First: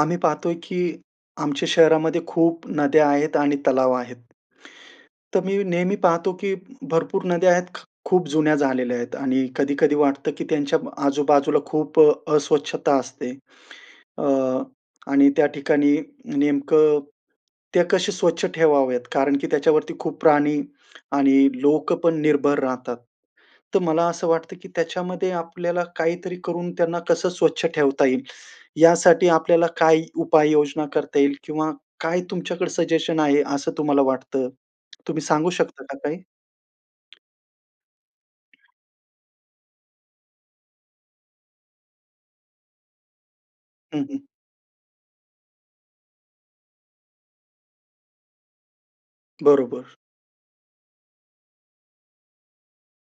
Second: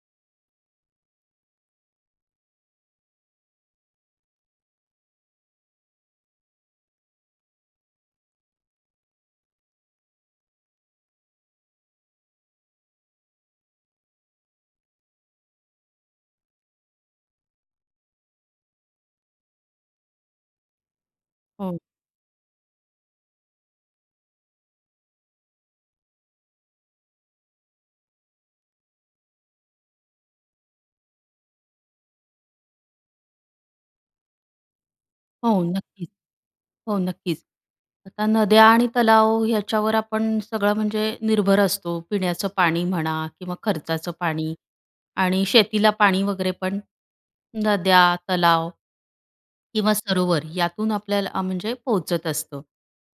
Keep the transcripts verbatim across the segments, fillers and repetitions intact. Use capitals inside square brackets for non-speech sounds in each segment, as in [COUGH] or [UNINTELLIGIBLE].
आम्ही पाहतोय, की आमच्या शहरामध्ये खूप नद्या आहेत आणि तलाव आहेत. तर मी नेहमी पाहतो, की भरपूर नद्या आहेत, ख खूप जुन्या झालेल्या आहेत आणि कधी-कधी वाटतं, की त्यांच्या आजूबाजूला खूप अस्वच्छता असते. अ, आणि त्या ठिकाणी नेमकं ते कसे स्वच्छ ठेवावेत? कारण की त्याच्यावरती खूप प्राणी आणि हो. लोक पण निर्भर राहतात. तर मला असं वाटतं, की त्याच्यामध्ये आपल्याला काहीतरी करून त्यांना कसं स्वच्छ ठेवता येईल, यासाठी आपल्याला काय उपाय योजना करता येईल किंवा काय तुमच्याकडे सजेशन आहे, असं तुम्हाला वाटतं, तुम्ही सांगू हो, शकता का नक्कीच. काही? हो, नक्कीच. आता नद्या आणि तलाव याच्यावर आपण सगळं, म्हणजे निर्भर असतो. पिण्याचं पाणी म्हणा किंवा हं, खर्चाचं हं. पाणी आणि शेतीला पाणी वगैरे पण नद्या, तलाव किंवा बरोबर. सरोवर यातून आपल्याला म्हणजे पोहोचत असतं.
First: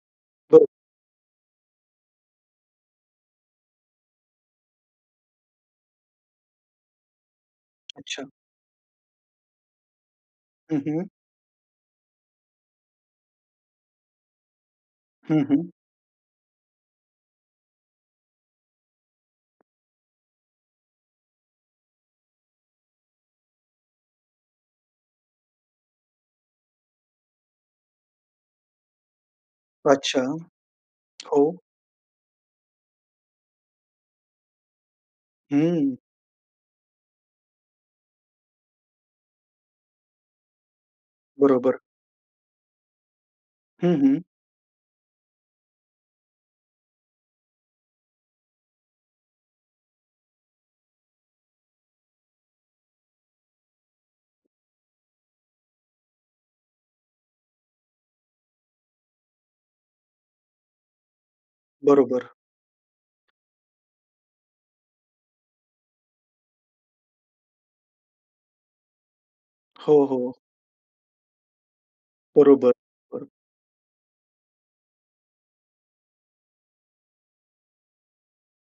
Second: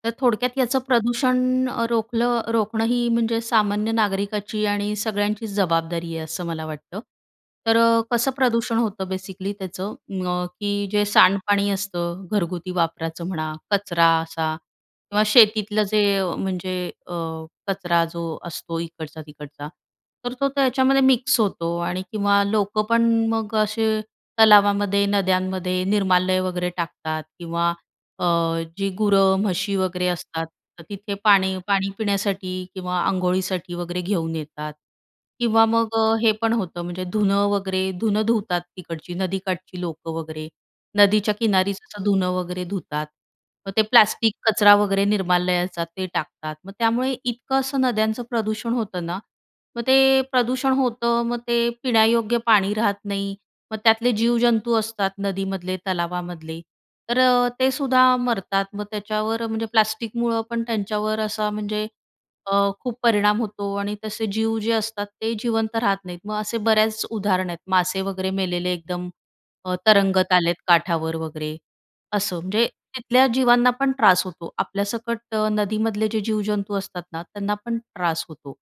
तर थोडक्यात, हो. याचं प्रदूषण रोखलं, रोखणं ही म्हणजे सामान्य नागरिकाची आणि सगळ्यांचीच जबाबदारी आहे, असं मला वाटतं. तर अच्छा. कसं प्रदूषण होतं, बेसिकली त्याचं, अ, हं, की जे हं. सांडपाणी असतं, घरगुती वापराचं म्हणा, कचरा असा किंवा हं, हं. शेतीतलं जे, म्हणजे अ, कचरा जो असतो, इकडचा तिकडचा, तर तो त्याच्यामध्ये मिक्स होतो आणि किंवा लोकं पण मग असे तलावामध्ये, नद्यांमध्ये निर्माल्य वगैरे टाकतात किंवा अ, जे गुरं, म्हशी वगैरे अच्छा, असतात, तर तिथे पाणी, हो. पाणी पिण्यासाठी किंवा अंघोळीसाठी वगैरे घेऊन येतात किंवा मग हं. हे पण होतं, म्हणजे धुनं वगैरे, धुनं धुतात, तिकडची नदीकाठची लोकं वगैरे, नदीच्या किनारी, बरोबर. असं धुनं वगैरे धुतात. मग ते हं, हं. प्लास्टिक कचरा वगैरे, निर्माल्याचा ते टाकतात. मग त्यामुळे इतकं असं नद्यांचं प्रदूषण होतं ना. मग ते प्रदूषण होतं, मग ते पिण्यायोग्य पाणी राहत नाही. मग त्यातले जीवजंतू असतात, नदीमधले, तलावामधले, तर ते सुद्धा मरतात. मग त्याच्यावर, म्हणजे प्लास्टिकमुळं पण त्यांच्यावर असा, म्हणजे बरोबर. अ, खूप परिणाम होतो आणि तसे जीव जे असतात, ते जिवंत राहत नाहीत. मग असे बऱ्याच उदाहरण आहेत, मासे वगैरे मेलेले, एकदम अ, हो, तरंगत हो. आलेत, काठावर वगैरे. असं, म्हणजे बरोबर, तिथल्या बर. जीवांना पण त्रास होतो, आपल्यासकट. नदीमधले जे जीवजंतू असतात ना, त्यांना पण त्रास होतो.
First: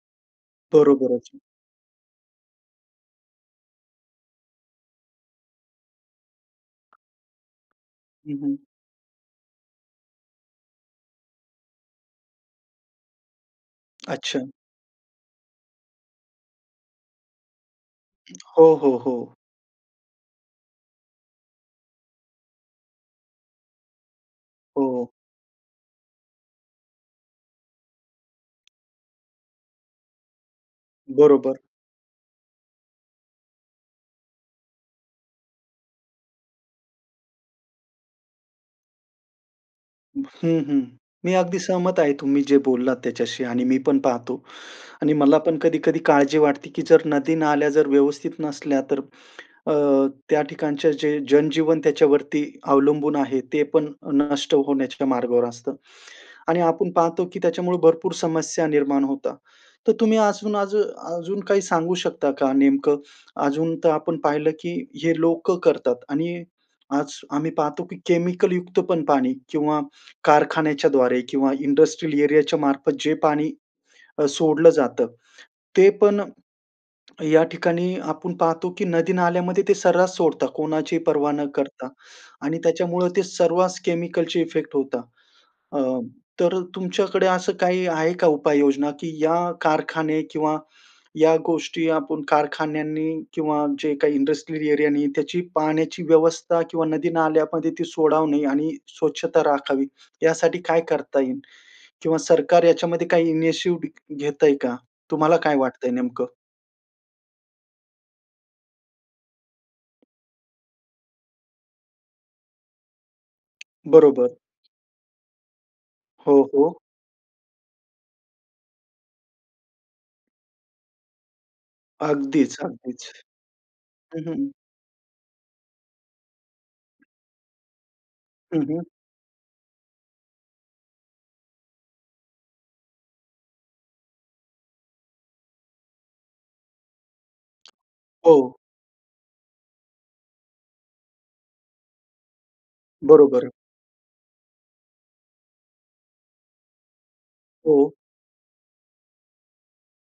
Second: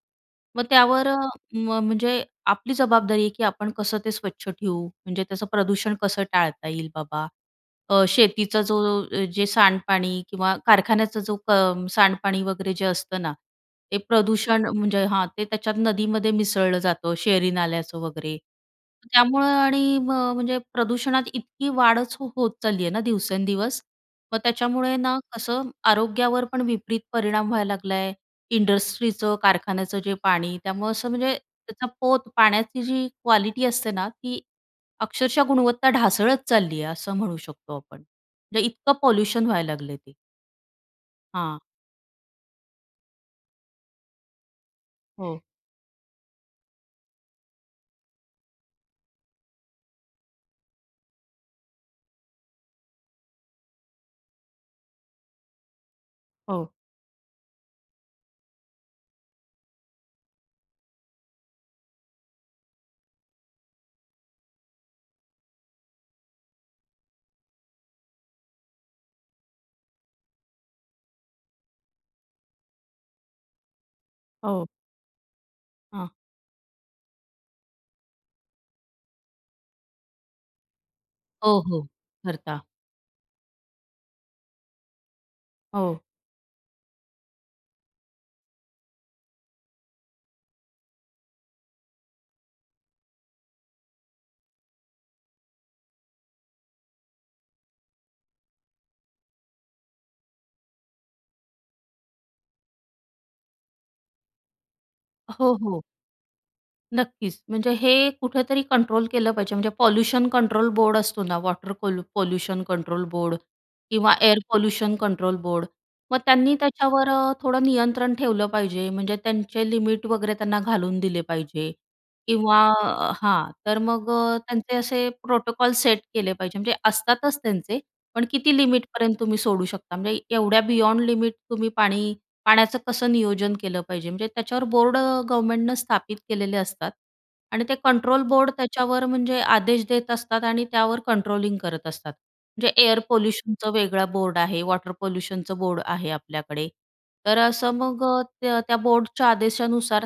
मग त्यावर, बरोबरच. म म्हणजे आपली जबाबदारी आहे, की आपण कसं ते स्वच्छ ठेवू, म्हणजे त्याचं प्रदूषण कसं टाळता येईल बाबा. अ, हं, हं. शेतीचा जो, जे सांडपाणी किंवा कारखान्याचा जो क सांडपाणी वगैरे, जे असतं ना, ते अच्छा. प्रदूषण म्हणजे हां, ते त्याच्यात नदीमध्ये मिसळलं जातं, शहरी नाल्याचं वगैरे, हो, हो, हो. त्यामुळे आणि मग म्हणजे प्रदूषणात इतकी वाढच हो होत चालली आहे ना, दिवसेंदिवस. मग त्याच्यामुळे हो. ना, कसं, आरोग्यावर पण विपरीत परिणाम व्हायला लागला आहे. इंडस्ट्रीचं, कारखान्याचं जे पाणी, त्यामुळं असं, म्हणजे बरोबर. त्याचा पोत, पाण्याची जी क्वालिटी असते ना, ती अक्षरशः गुणवत्ता ढासळत चालली आहे, असं म्हणू शकतो आपण. म्हणजे इतकं पॉल्यूशन व्हायला लागले ते. हं, हं, मी अगदी हां. सहमत आहे, तुम्ही जे बोललात त्याच्याशी आणि मी पण पाहतो आणि मला हो. पण कधी-कधी काळजी वाटते, की जर नदी, नाल्या जर व्यवस्थित नसल्या तर अ, त्या ठिकाणचे जे जन-जीवन त्याच्यावरती अवलंबून आहे, ते पण नष्ट होण्याच्या मार्गावर असतं आणि हो. आपण पाहतो, की त्याच्यामुळे भरपूर समस्या निर्माण होता. तर तुम्ही आसून अजू अजून काही सांगू शकता का, नेमकं? अजून तर आपण पाहिलं, की हे लोकं करतात आणि आज आम्ही पाहतो, की केमिकलयुक्त पण पाणी किंवा कारखान्याच्या द्वारे किंवा इंडस्ट्रियल एरियाच्या मार्फत, जे पाणी अ, हो. सोडलं जातं, ते हां. पण या ठिकाणी, आपण पाहतो, की नदी-नाल्यामध्ये ते सर्रास सोडता कोणाची पर्वा न हो, हो, करता आणि भरता. त्याच्यामुळं ते सर्वास केमिकलचे इफेक्ट होता. अ, हो. तर तुमच्याकडे असं काही आहे का, उपाययोजना, की या कारखाने किंवा या गोष्टी, आपण कारखान्यांनी किंवा जे काही इंडस्ट्रियल एरियानी, त्याची पाण्याची व्यवस्था किंवा नदी-नाल्यामध्ये ती सोडावणे आणि स्वच्छता राखावी, यासाठी काय करता येईल? किंवा सरकार याच्यामध्ये काही इनिशिव्ह घेतंय का? तुम्हाला हो, काय हो. वाटतंय, नेमकं? नक्कीच, म्हणजे हे कुठेतरी कंट्रोल केलं पाहिजे. म्हणजे पॉल्यूशन कंट्रोल बोर्ड असतो ना, वॉटर पॉल पॉल्यूशन कंट्रोल बोर्ड किंवा बरोबर. Air pollution control board. मग हो, त्यांनी हो. त्याच्यावर अ, थोडं नियंत्रण ठेवलं पाहिजे. म्हणजे त्यांचे लिमिट वगैरे त्यांना घालून दिले पाहिजे अगदीच, किंवा अगदीच. हां, तर मग हं, अ, हं. त्यांचे असे प्रोटोकॉल सेट केले पाहिजे, म्हणजे असतातच त्यांचे पण किती हं, हं. लिमिटपर्यंत तुम्ही सोडू शकता? म्हणजे एवढ्या बियॉन्ड लिमिट तुम्ही पाणी पाण्याचं कसं नियोजन केलं पाहिजे. म्हणजे त्याच्यावर बोर्ड गव्हर्मेंटनं स्थापित केलेले असतात आणि ते कंट्रोल हो. बोर्ड त्याच्यावर म्हणजे आदेश देत असतात आणि त्यावर कंट्रोलिंग करत असतात. म्हणजे एअर बरोबर. पोल्यूशनचं वेगळं बोर्ड आहे, वॉटर पोल्यूशनचं बोर्ड आहे आपल्याकडे, तर असं हो. मग अ, त्या त्या बोर्डच्या आदेशानुसार,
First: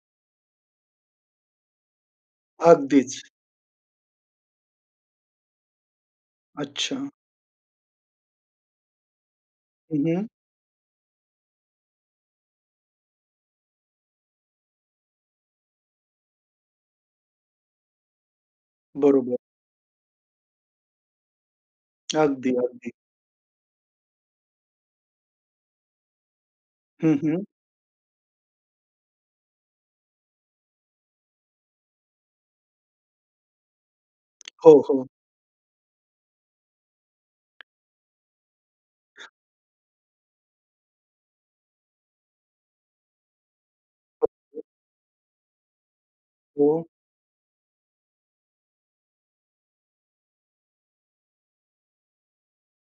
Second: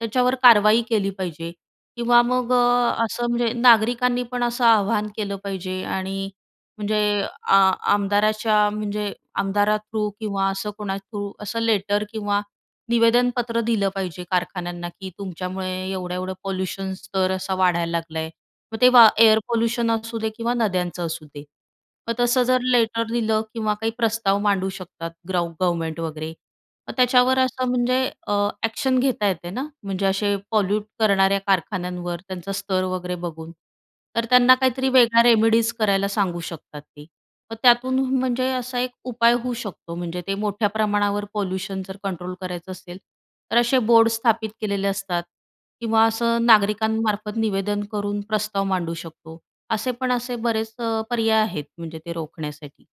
त्याच्यावर कारवाई केली पाहिजे किंवा मग अ, अगदीच. असं म्हणजे नागरिकांनी पण असं आव्हान केलं पाहिजे आणि म्हणजे अच्छा. आ आमदाराच्या म्हणजे आमदारा हं, थ्रू हं किंवा असं कोणा थ्रू असं लेटर किंवा निवेदनपत्र दिलं पाहिजे कारखान्यांना की तुमच्यामुळे एवढं-एवढं पॉल्यूशन स्तर असा वाढायला लागलाय. मग ते वा बरोबर. एअर पोल्यूशन असू दे किंवा नद्यांचं असू दे. मग तसं जर अगदी-अगदी. लेटर लिहिलं किंवा काही प्रस्ताव मांडू शकतात, ग्रव गव्हर्मेंट वगैरे. मग हं, त्याच्यावर हं. असं म्हणजे अ, अॅक्शन घेता येते ना. म्हणजे असे पॉल्यूट करणाऱ्या कारखान्यांवर त्यांचा स्तर वगैरे बघून. तर त्यांना हो, काहीतरी हो. वेगळा रेमेडीज करायला सांगू शकतात ते. मग त्यातून म्हणजे असा एक उपाय होऊ शकतो. म्हणजे ते मोठ्या प्रमाणावर पॉल्यूशन जर कंट्रोल करायचं असेल, तर असे बोर्ड स्थापित [UNINTELLIGIBLE] केलेले असतात किंवा असं हो. नागरिकांमार्फत निवेदन करून प्रस्ताव मांडू शकतो. असे पण असे बरेच अ, पर्याय आहेत, म्हणजे ते रोखण्यासाठी,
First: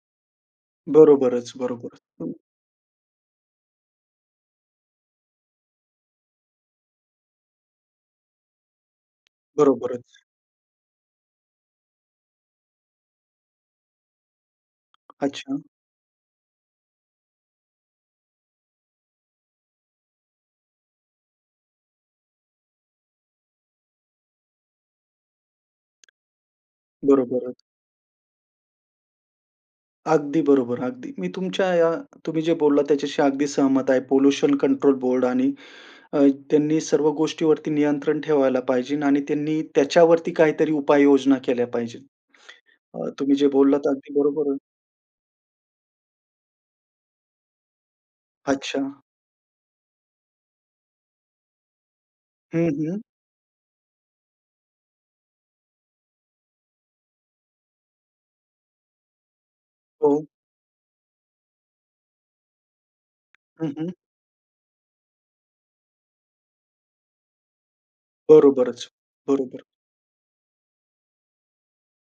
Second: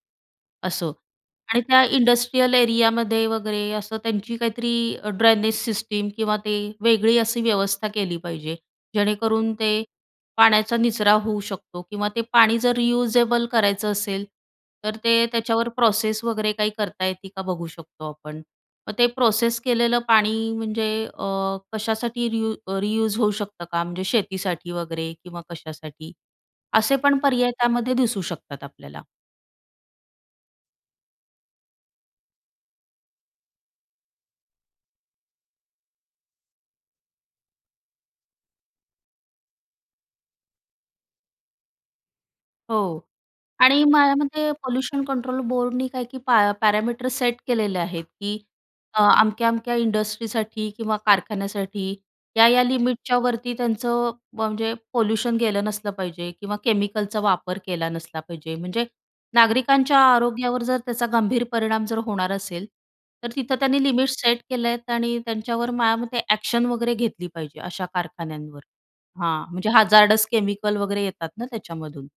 असं. बरोबरच. आणि त्या बरोबर, हं. इंडस्ट्रियल एरियामध्ये वगैरे असं, त्यांची काहीतरी ड्रेनेज सिस्टीम किंवा ते वेगळी अशी व्यवस्था केली पाहिजे जेणेकरून ते बरोबरच. पाण्याचा निचरा होऊ शकतो किंवा ते पाणी जर रियूजेबल करायचं असेल, तर ते अच्छा. त्याच्यावर प्रोसेस वगैरे काही करता येते का बघू शकतो आपण. मग ते प्रोसेस केलेलं पाणी, म्हणजे अ, कशासाठी रियू अ, रियूज होऊ शकतं का? म्हणजे शेतीसाठी वगैरे किंवा कशासाठी. असे पण पर्याय बरोबर. त्यामध्ये दिसू शकतात आपल्याला. अगदी बरोबर, अगदी. मी तुमच्या या तुम्ही जे बोललात त्याच्याशी अगदी सहमत आहे. पोल्यूशन कंट्रोल बोर्डनी अ, आणि त्यांनी सर्व गोष्टीवरती नियंत्रण ठेवायला पाहिजे आणि त्यांनी त्याच्यावरती काहीतरी उपाययोजना केल्या पाहिजेत. हो अ, तुम्ही जे बोललात आणि ते माझ्या अगदी बरोबर मते आहे. पोल्यूशन कंट्रोल बोर्डनी काय की पॅ पॅरामीटर सेट केलेले आहेत की अच्छा. अ, अमक्या-अमक्या इंडस्ट्रीसाठी किंवा कारखान्यासाठी या-या हं, हं. लिमिटच्यावरती त्यांचं म्हणजे पोल्यूशन गेलं नसलं पाहिजे किंवा केमिकलचा वापर केला नसला पाहिजे. म्हणजे नागरिकांच्या हो. आरोग्यावर जर त्याचा गंभीर परिणाम जर होणार असेल, तर तिथं हं, त्यांनी हं. लिमिट सेट केले आहेत आणि त्यांच्यावर माझ्यामते एक्शन वगैरे घेतली पाहिजे, अशा कारखान्यांवर. बरोबरच. हां, बरोबर. म्हणजे हजारडस केमिकल वगैरे येतात ना त्याच्यामधून.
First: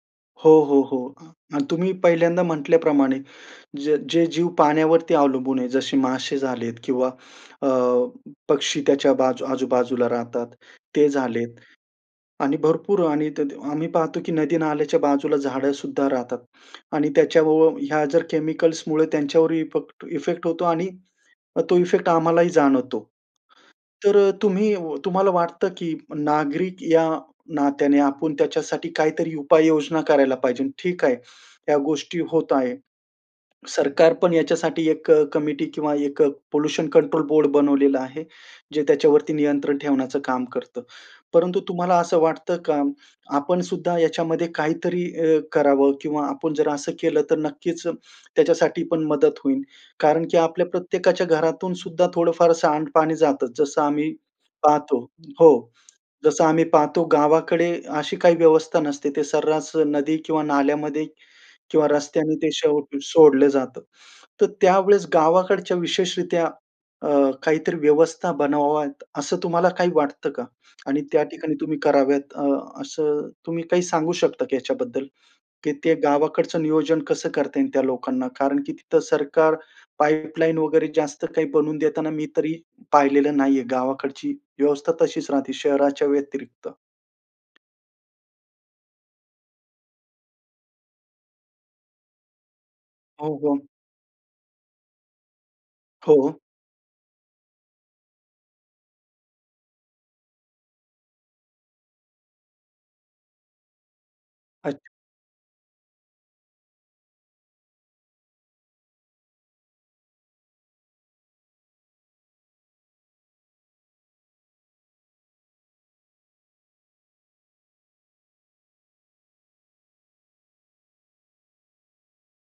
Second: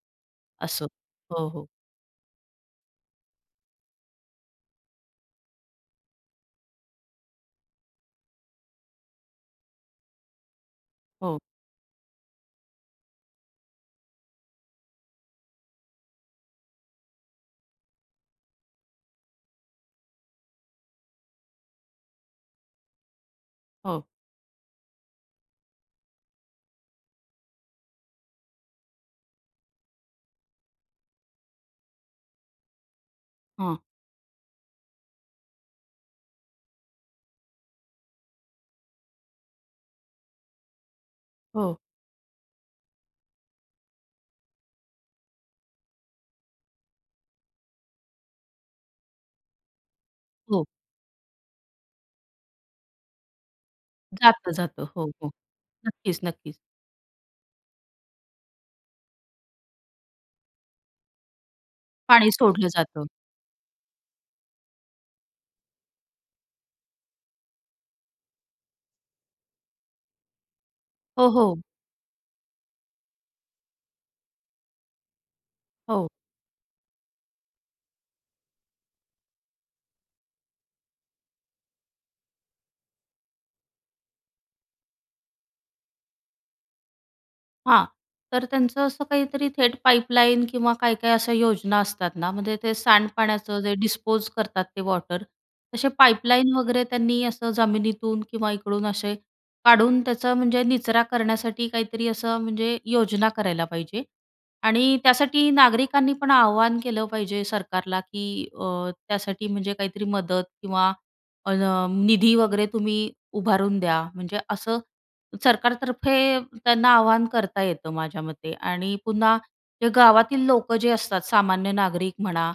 हो, हो, असं. हो. अ, हो, अन् हो. तुम्ही पहिल्यांदा म्हंटल्याप्रमाणे, ज जे जीव पाण्यावरती अवलंबून आहे जसे मासे झालेत किंवा अ, पक्षी त्याच्या बाजू आजूबाजूला राहतात, ते हो. झालेत आणि भरपूर आणि ते ते आम्ही पाहतो की नदी नाल्याच्या बाजूला झाडं सुद्धा राहतात आणि त्याच्याबरोबर ह्या जर केमिकल्स मुळे त्यांच्यावर ईपक्ट इफेक्ट होतो आणि तो इफेक्ट आम्हालाही जाणवतो. हो. तर अ, तुम्ही व तुम्हाला वाटतं की नागरिक या नात्याने आपण त्याच्यासाठी काहीतरी उपाययोजना करायला पाहिजे, ठीक आहे. या गोष्टी होत आहे. हां. सरकार पण याच्यासाठी एक अ, कमिटी किंवा पोल्युशन कंट्रोल बोर्ड बनवलेलं आहे, जे त्याच्यावरती नियंत्रण ठेवण्याचं काम करतं. परंतु हो. तुम्हाला असं वाटतं का आपण सुद्धा याच्यामध्ये काहीतरी अ, करावं किंवा आपण जर असं केलं तर नक्कीच त्याच्यासाठी पण मदत होईल? कारण की हो. आपल्या प्रत्येकाच्या घरातून सुद्धा थोडं फार सांडपाणी जातंच. जसं आम्ही जातं जातं. पाहतो हो, हो. हो, नक्कीच, जसं नक्कीच. आम्ही पाहतो गावाकडे अशी काही व्यवस्था नसते. ते सर्रास नदी किंवा नाल्यामध्ये किंवा पाणी रस्त्याने ते सोडलं सो जातं. सोडलं जातं. तर त्यावेळेस गावाकडच्या विशेषरीत्या अ, काहीतरी व्यवस्था बनवाव्यात असं तुम्हाला काही वाटतं का? आणि त्या हो, ठिकाणी हो. तुम्ही कराव्यात अ, असं तुम्ही काही सांगू शकता की याच्याबद्दल? की ते हो. गावाकडचं नियोजन कसं करता येईल त्या लोकांना? कारण की तिथं सरकार पाईपलाईन वगैरे जास्त काही बनवून देताना मी तरी पाहिलेलं नाहीये. गावाकडची व्यवस्था तशीच राहते शहराच्या व्यतिरिक्त. हां, तर त्यांचं असं काहीतरी थेट पाईपलाईन किंवा काय-काय अशा योजना असतात ना, म्हणजे ते हो, सांडपाण्याचं हो. जे डिस्पोज करतात ते वॉटर, तसे हो. पाईपलाईन वगैरे त्यांनी असं जमिनीतून किंवा इकडून असे काढून त्याचा म्हणजे निचरा करण्यासाठी काहीतरी असं म्हणजे योजना करायला पाहिजे अच्छा. आणि त्यासाठी नागरिकांनी पण आवाहन केलं पाहिजे सरकारला की अ, त्यासाठी म्हणजे काहीतरी मदत किंवा अ, निधी वगैरे तुम्ही उभारून द्या. म्हणजे असं सरकारतर्फे त्यांना आवाहन करता येतं माझ्या मते आणि पुन्हा ते गावातील लोकं जे असतात, सामान्य नागरिक म्हणा,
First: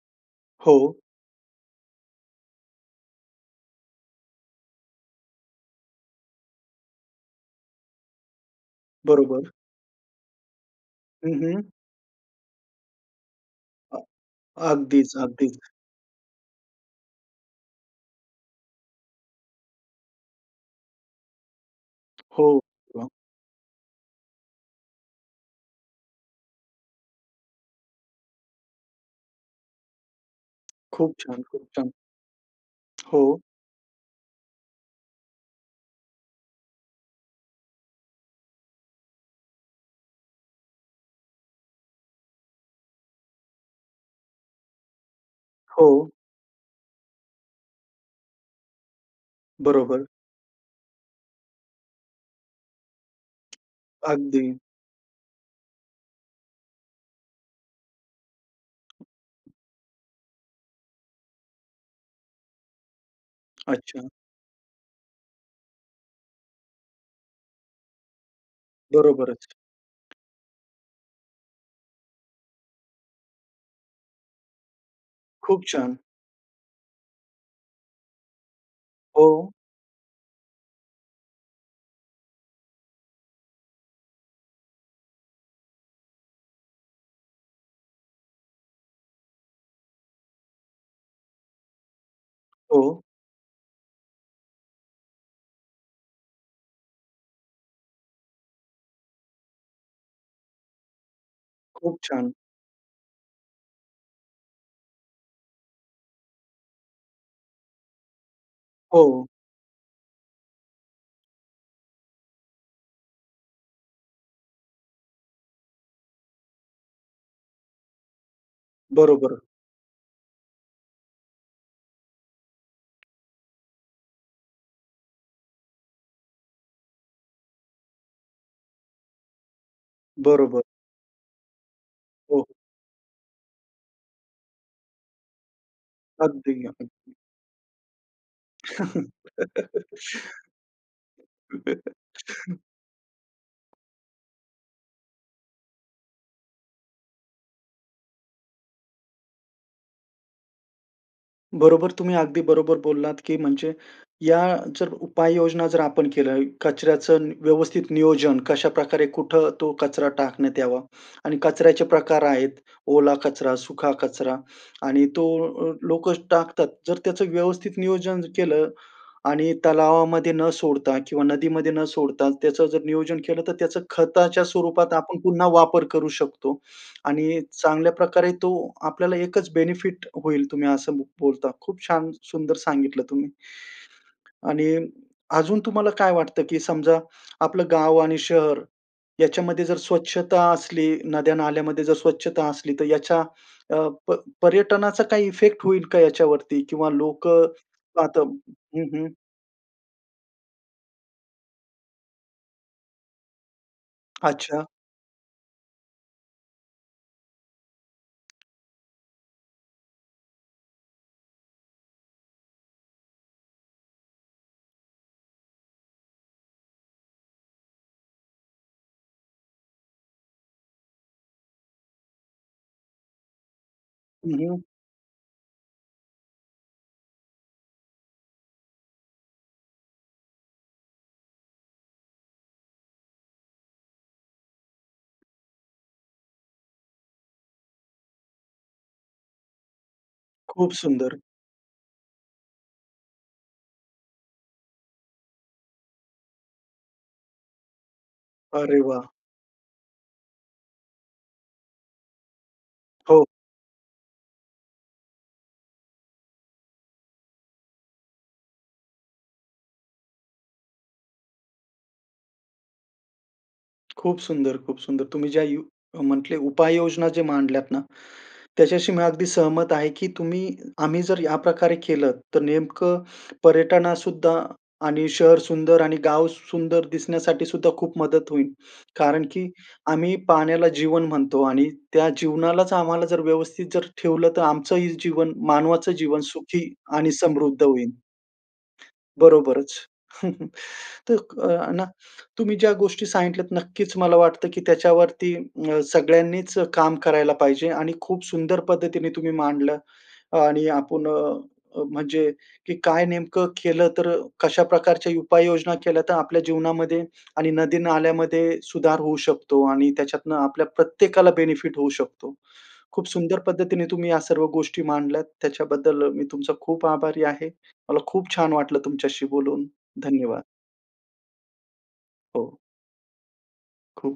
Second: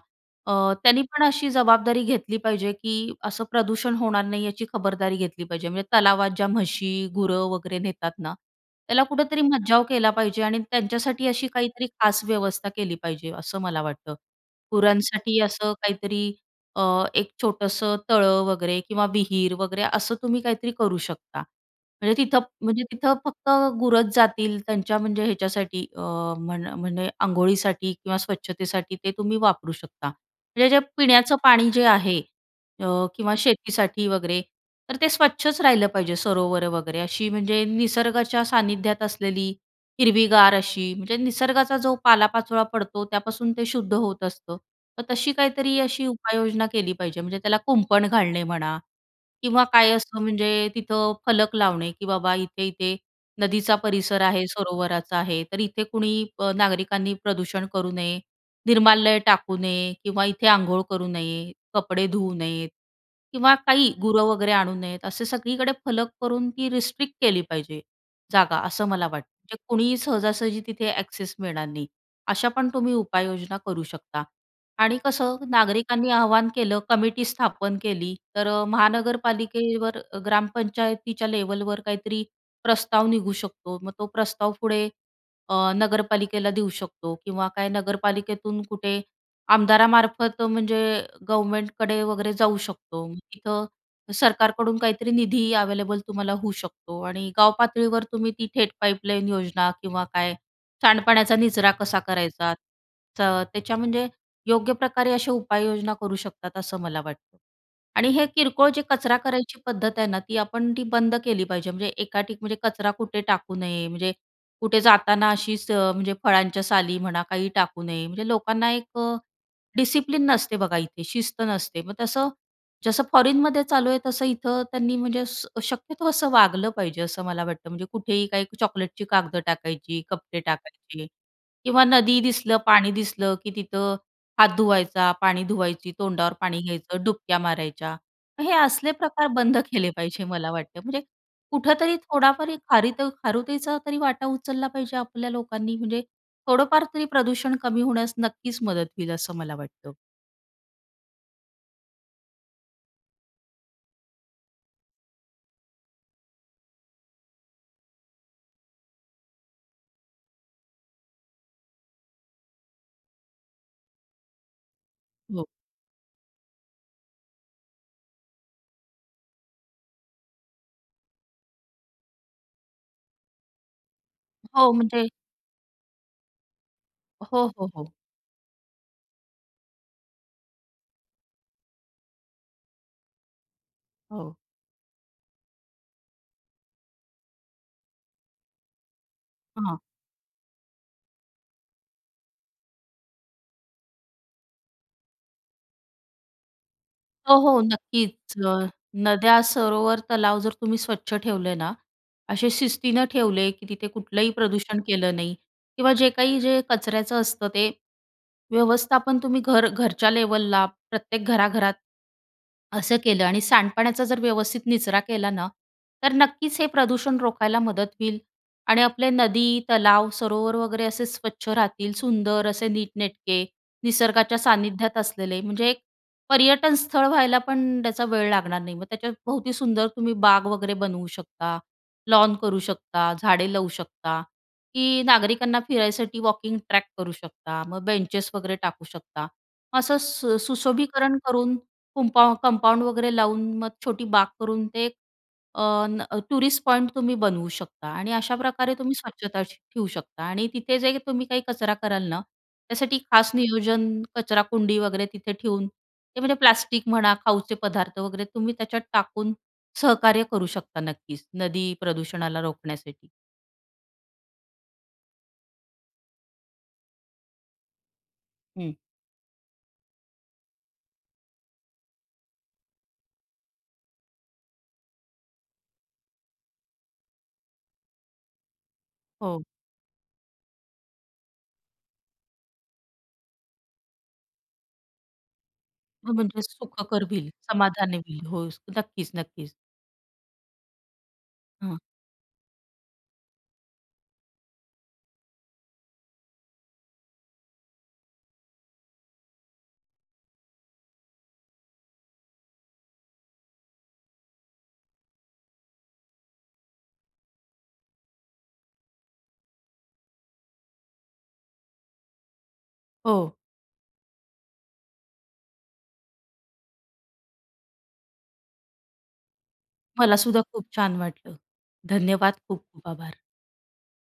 अ, हो. त्यांनी पण अशी जबाबदारी घेतली पाहिजे की असं प्रदूषण होणार नाही, याची खबरदारी घेतली पाहिजे. म्हणजे तलावात ज्या म्हशी, गुरं वगैरे नेतात ना, त्याला कुठेतरी बरोबर. मज्जाव केला पाहिजे आणि त्यांच्यासाठी हं, अशी हं. काहीतरी खास व्यवस्था केली पाहिजे, असं मला वाटतं. अ अगदीच, गुरांसाठी अगदीच. असं काहीतरी अ, एक छोटंसं तळं वगैरे किंवा विहीर वगैरे, असं तुम्ही काहीतरी करू शकता. म्हणजे तिथं, हो, म्हणजे [UNINTELLIGIBLE] तिथं फक्त गुरच जातील त्यांच्या म्हणजे ह्याच्यासाठी अ, म्हण म्हणजे अंघोळीसाठी किंवा स्वच्छतेसाठी ते तुम्ही वापरू शकता. म्हणजे जे खूप पिण्याचं छान! खूप पाणी जे छान! आहे अ, किंवा हो. शेतीसाठी वगैरे तर ते स्वच्छच राहिलं पाहिजे, सरोवरं वगैरे, अशी म्हणजे निसर्गाच्या सान्निध्यात असलेली हिरवीगार अशी म्हणजे निसर्गाचा जो पालापाचोळा पडतो त्यापासून ते शुद्ध होत असतं. तर तशी काहीतरी अशी हो. उपाययोजना केली पाहिजे. म्हणजे त्याला कुंपण घालणे म्हणा किंवा काय बरोबर. असतं म्हणजे तिथं फलक लावणे की "बाबा इथे-इथे नदीचा परिसर आहे, अगदी. सरोवराचा आहे तर इथे कुणी अ, नागरिकांनी प्रदूषण करू नये, निर्मालय टाकू नये किंवा इथे अंघोळ करू नये, कपडे धुवू नयेत किंवा काही अच्छा. गुरं वगैरे आणू नयेत." असे सगळीकडे फलक करून ती रिस्ट्रिक्ट केली पाहिजे जागा, असं मला वाटतं. बरोबरच. म्हणजे कुणीही सहजासहजी तिथे अॅक्सेस मिळणार नाही. अशा पण तुम्ही उपाययोजना करू शकता आणि कसं, खूप छान! नागरिकांनी आव्हान केलं कमिटी स्थापन केली तर अ, हो. महानगरपालिकेवर ग्रामपंचायतीच्या लेव्हलवर काहीतरी प्रस्ताव निघू शकतो. मग तो प्रस्ताव पुढे अ, नगरपालिकेला देऊ शकतो किंवा काय नगरपालिकेतून कुठे आमदारामार्फत म्हणजे गव्हर्नमेंटकडे वैगरे जाऊ हो. शकतो. तिथं सरकारकडून काहीतरी निधी अव्हेलेबल तुम्हाला होऊ शकतो आणि गावपातळीवर तुम्ही ती थेट पाईपलाईन योजना किंवा काय, सांडपाण्याचा निचरा खूप कसा छान! करायचा, तर त्याच्या म्हणजे योग्य प्रकारे अशा उपाययोजना करू शकतात असं मला वाटतं. आणि हे किरकोळ जे कचरा हो. करायची पद्धत आहे ना ती आपण ती बंद केली पाहिजे. म्हणजे एका ठिक म्हणजे कचरा कुठे टाकू नये, म्हणजे कुठे जाताना अशीच म्हणजे फळांच्या साली म्हणा काही टाकू नये. म्हणजे लोकांना एक अ, बरोबर. डिसिप्लिन नसते बघा इथे, शिस्त नसते. मग तसं जसं फॉरेनमध्ये चालू आहे तसं इथं त्यांनी म्हणजे स शक्यतो असं वागलं पाहिजे, असं मला वाटतं. म्हणजे कुठेही काही चॉकलेटची कागद टाकायची, कपडे बरोबर. टाकायचे किंवा नदी हो. दिसलं, पाणी दिसलं की तिथं हात धुवायचा, पाणी धुवायची, तोंडावर अगदी, पाणी घ्यायचं, अगदी. डुबक्या मारायच्या. मग हे असले प्रकार बंद केले पाहिजे मला वाटतं. म्हणजे कुठेतरी थोडाफारी [CHUCKLES] खारिताऊ खारुताईचा तरी वाटा उचलला पाहिजे आपल्या लोकांनी. म्हणजे थोडंफार तरी प्रदूषण कमी होण्यास नक्कीच मदत होईल असं मला वाटतं. बरोबर, तुम्ही अगदी बरोबर बोललात, की म्हणजे या जर उपाययोजना जर आपण केल्या, कचऱ्याचं नी व्यवस्थित नियोजन कशाप्रकारे कुठं तो कचरा टाकण्यात यावा आणि कचऱ्याचे प्रकार आहेत. ओला कचरा, सुखा कचरा आणि तो हो. लो लोक टाकतात. जर त्याचं व्यवस्थित नियोजन केलं आणि तलावामध्ये न सोडता किंवा नदीमध्ये न सोडता त्याचं जर नियोजन केलं, तर त्याचं खताच्या हो, स्वरूपात म्हणजे आपण पुन्हा वापर करू शकतो आणि हो, हो, चांगल्या हो. प्रकारे तो आपल्याला एकचं बेनिफिट होईल तुम्ही असं ब बोलता, खूप छान सुंदर सांगितलं तुम्ही हो. आणि अजून तुम्हाला काय वाटतं? की समजा आपलं गाव आणि शहर याच्यामध्ये जर हां. स्वच्छता असली, नद्या नाल्यामध्ये जर स्वच्छता असली तर याच्या अ, प पर्यटनाचा काही इफेक्ट होईल का याच्यावरती? किंवा हो, लोकं हो, आता नक्कीचं. अ, हं, हं. नद्या सरोवर तलाव जर तुम्ही स्वच्छ ठेवले ना, असे शिस्तीनं ठेवले की तिथे कुठलंही अच्छा. प्रदूषण केलं नाही किंवा जे काही जे कचऱ्याचं असतं. ते व्यवस्थापन तुम्ही घर घरच्या लेव्हलला प्रत्येक घराघरात असं केलं आणि सांडपाण्याचा जर व्यवस्थित निचरा केला ना, तर नक्कीचं हे प्रदूषण रोखायला मदत होईल आणि आपले नदी, तलाव, सरोवर वगैरे असे स्वच्छ राहतील. सुंदर असे नीटनेटके हं, निसर्गाच्या हं. सान्निध्यात असलेले म्हणजे एक पर्यटनस्थळ व्हायला पणं त्याचा वेळ लागणार नाही. त्याच्यात भोवती सुंदर तुम्ही बाग वगैरे बनवू शकता, लॉन करू शकता, झाडे लावू शकता की नागरिकांना फिरायसाठी वॉकिंग ट्रॅक करू शकता. मग बेंचेस वगैरे टाकू शकता. असं सु खूप सुंदर. सुशोभीकरण करून कुंपा कंपाऊंड वगैरे लावून मग छोटी बाग करून ते अ, न टुरिस्ट पॉइंट तुम्ही बनवू शकता आणि अशाप्रकारे अरे तुम्ही वाह! स्वच्छता श ठेवू शकता आणि तिथे जे तुम्ही काही कचरा कराल ना, त्यासाठी हो. खास नियोजन कचरा कुंडी वगैरे तिथे ठेऊन ते म्हणजे प्लास्टिक म्हणा खाऊचे पदार्थ वगैरे तुम्ही त्याच्यात टाकून सहकार्य करू शकता नक्कीचं. नदी प्रदूषणाला रोखण्यासाठी. खूप सुंदर, खूप सुंदर. तुम्ही ज्या यु जे म्हटले उपाययोजना जे मांडल्यात ना, हं. त्याच्याशी मी अगदी सहमत आहे की तुम्ही, आम्ही जर या प्रकारे केलं तर नेमकं पर्यटनासुद्धा आणि शहर सुंदर आणि गाव सुंदर दिसण्यासाठी सुद्धा खूप मदत होईल. कारण हो. की आम्ही पाण्याला जीवन म्हणतो आणि त्या जीवनालाच आम्हाला जर व्यवस्थित जर ठेवलं तर आमचंही जीवन मानवाचं हो, जीवन म्हंटल, सुखी सुखकर आणि होईल, समृद्ध होईल. समाधानी होईल. हो, नक्कीच-नक्कीच. बरोबरच. [CHUCKLES] तर अ, हं. ना, तुम्ही ज्या गोष्टी सांगितल्यात नक्कीच मला वाटतं की त्याच्यावरती अ, सगळ्यांनीच काम करायला पाहिजे आणि खूप सुंदर पद्धतीने तुम्ही मांडलं आणि आपण अ, अ, म्हणजे, की काय नेमकं केलं? तर कशा प्रकारच्या उपाययोजना केल्या तर आपल्या जीवनामध्ये आणि नदी, नाल्यामध्ये सुधार होऊ शकतो आणि त्याच्यातनं आपल्या प्रत्येकाला बेनिफिट होऊ शकतो. खूप हो. सुंदर पद्धतीने तुम्ही या सर्व गोष्टी मांडल्यात. त्याच्याबद्दल मी तुमचा खूप आभारी आहे. मला खूप छान वाटलं तुमच्याशी बोलून, मला सुद्धा धन्यवाद. खूप छान वाटलं. धन्यवाद! हो. खूप-खूप आभार. खूप.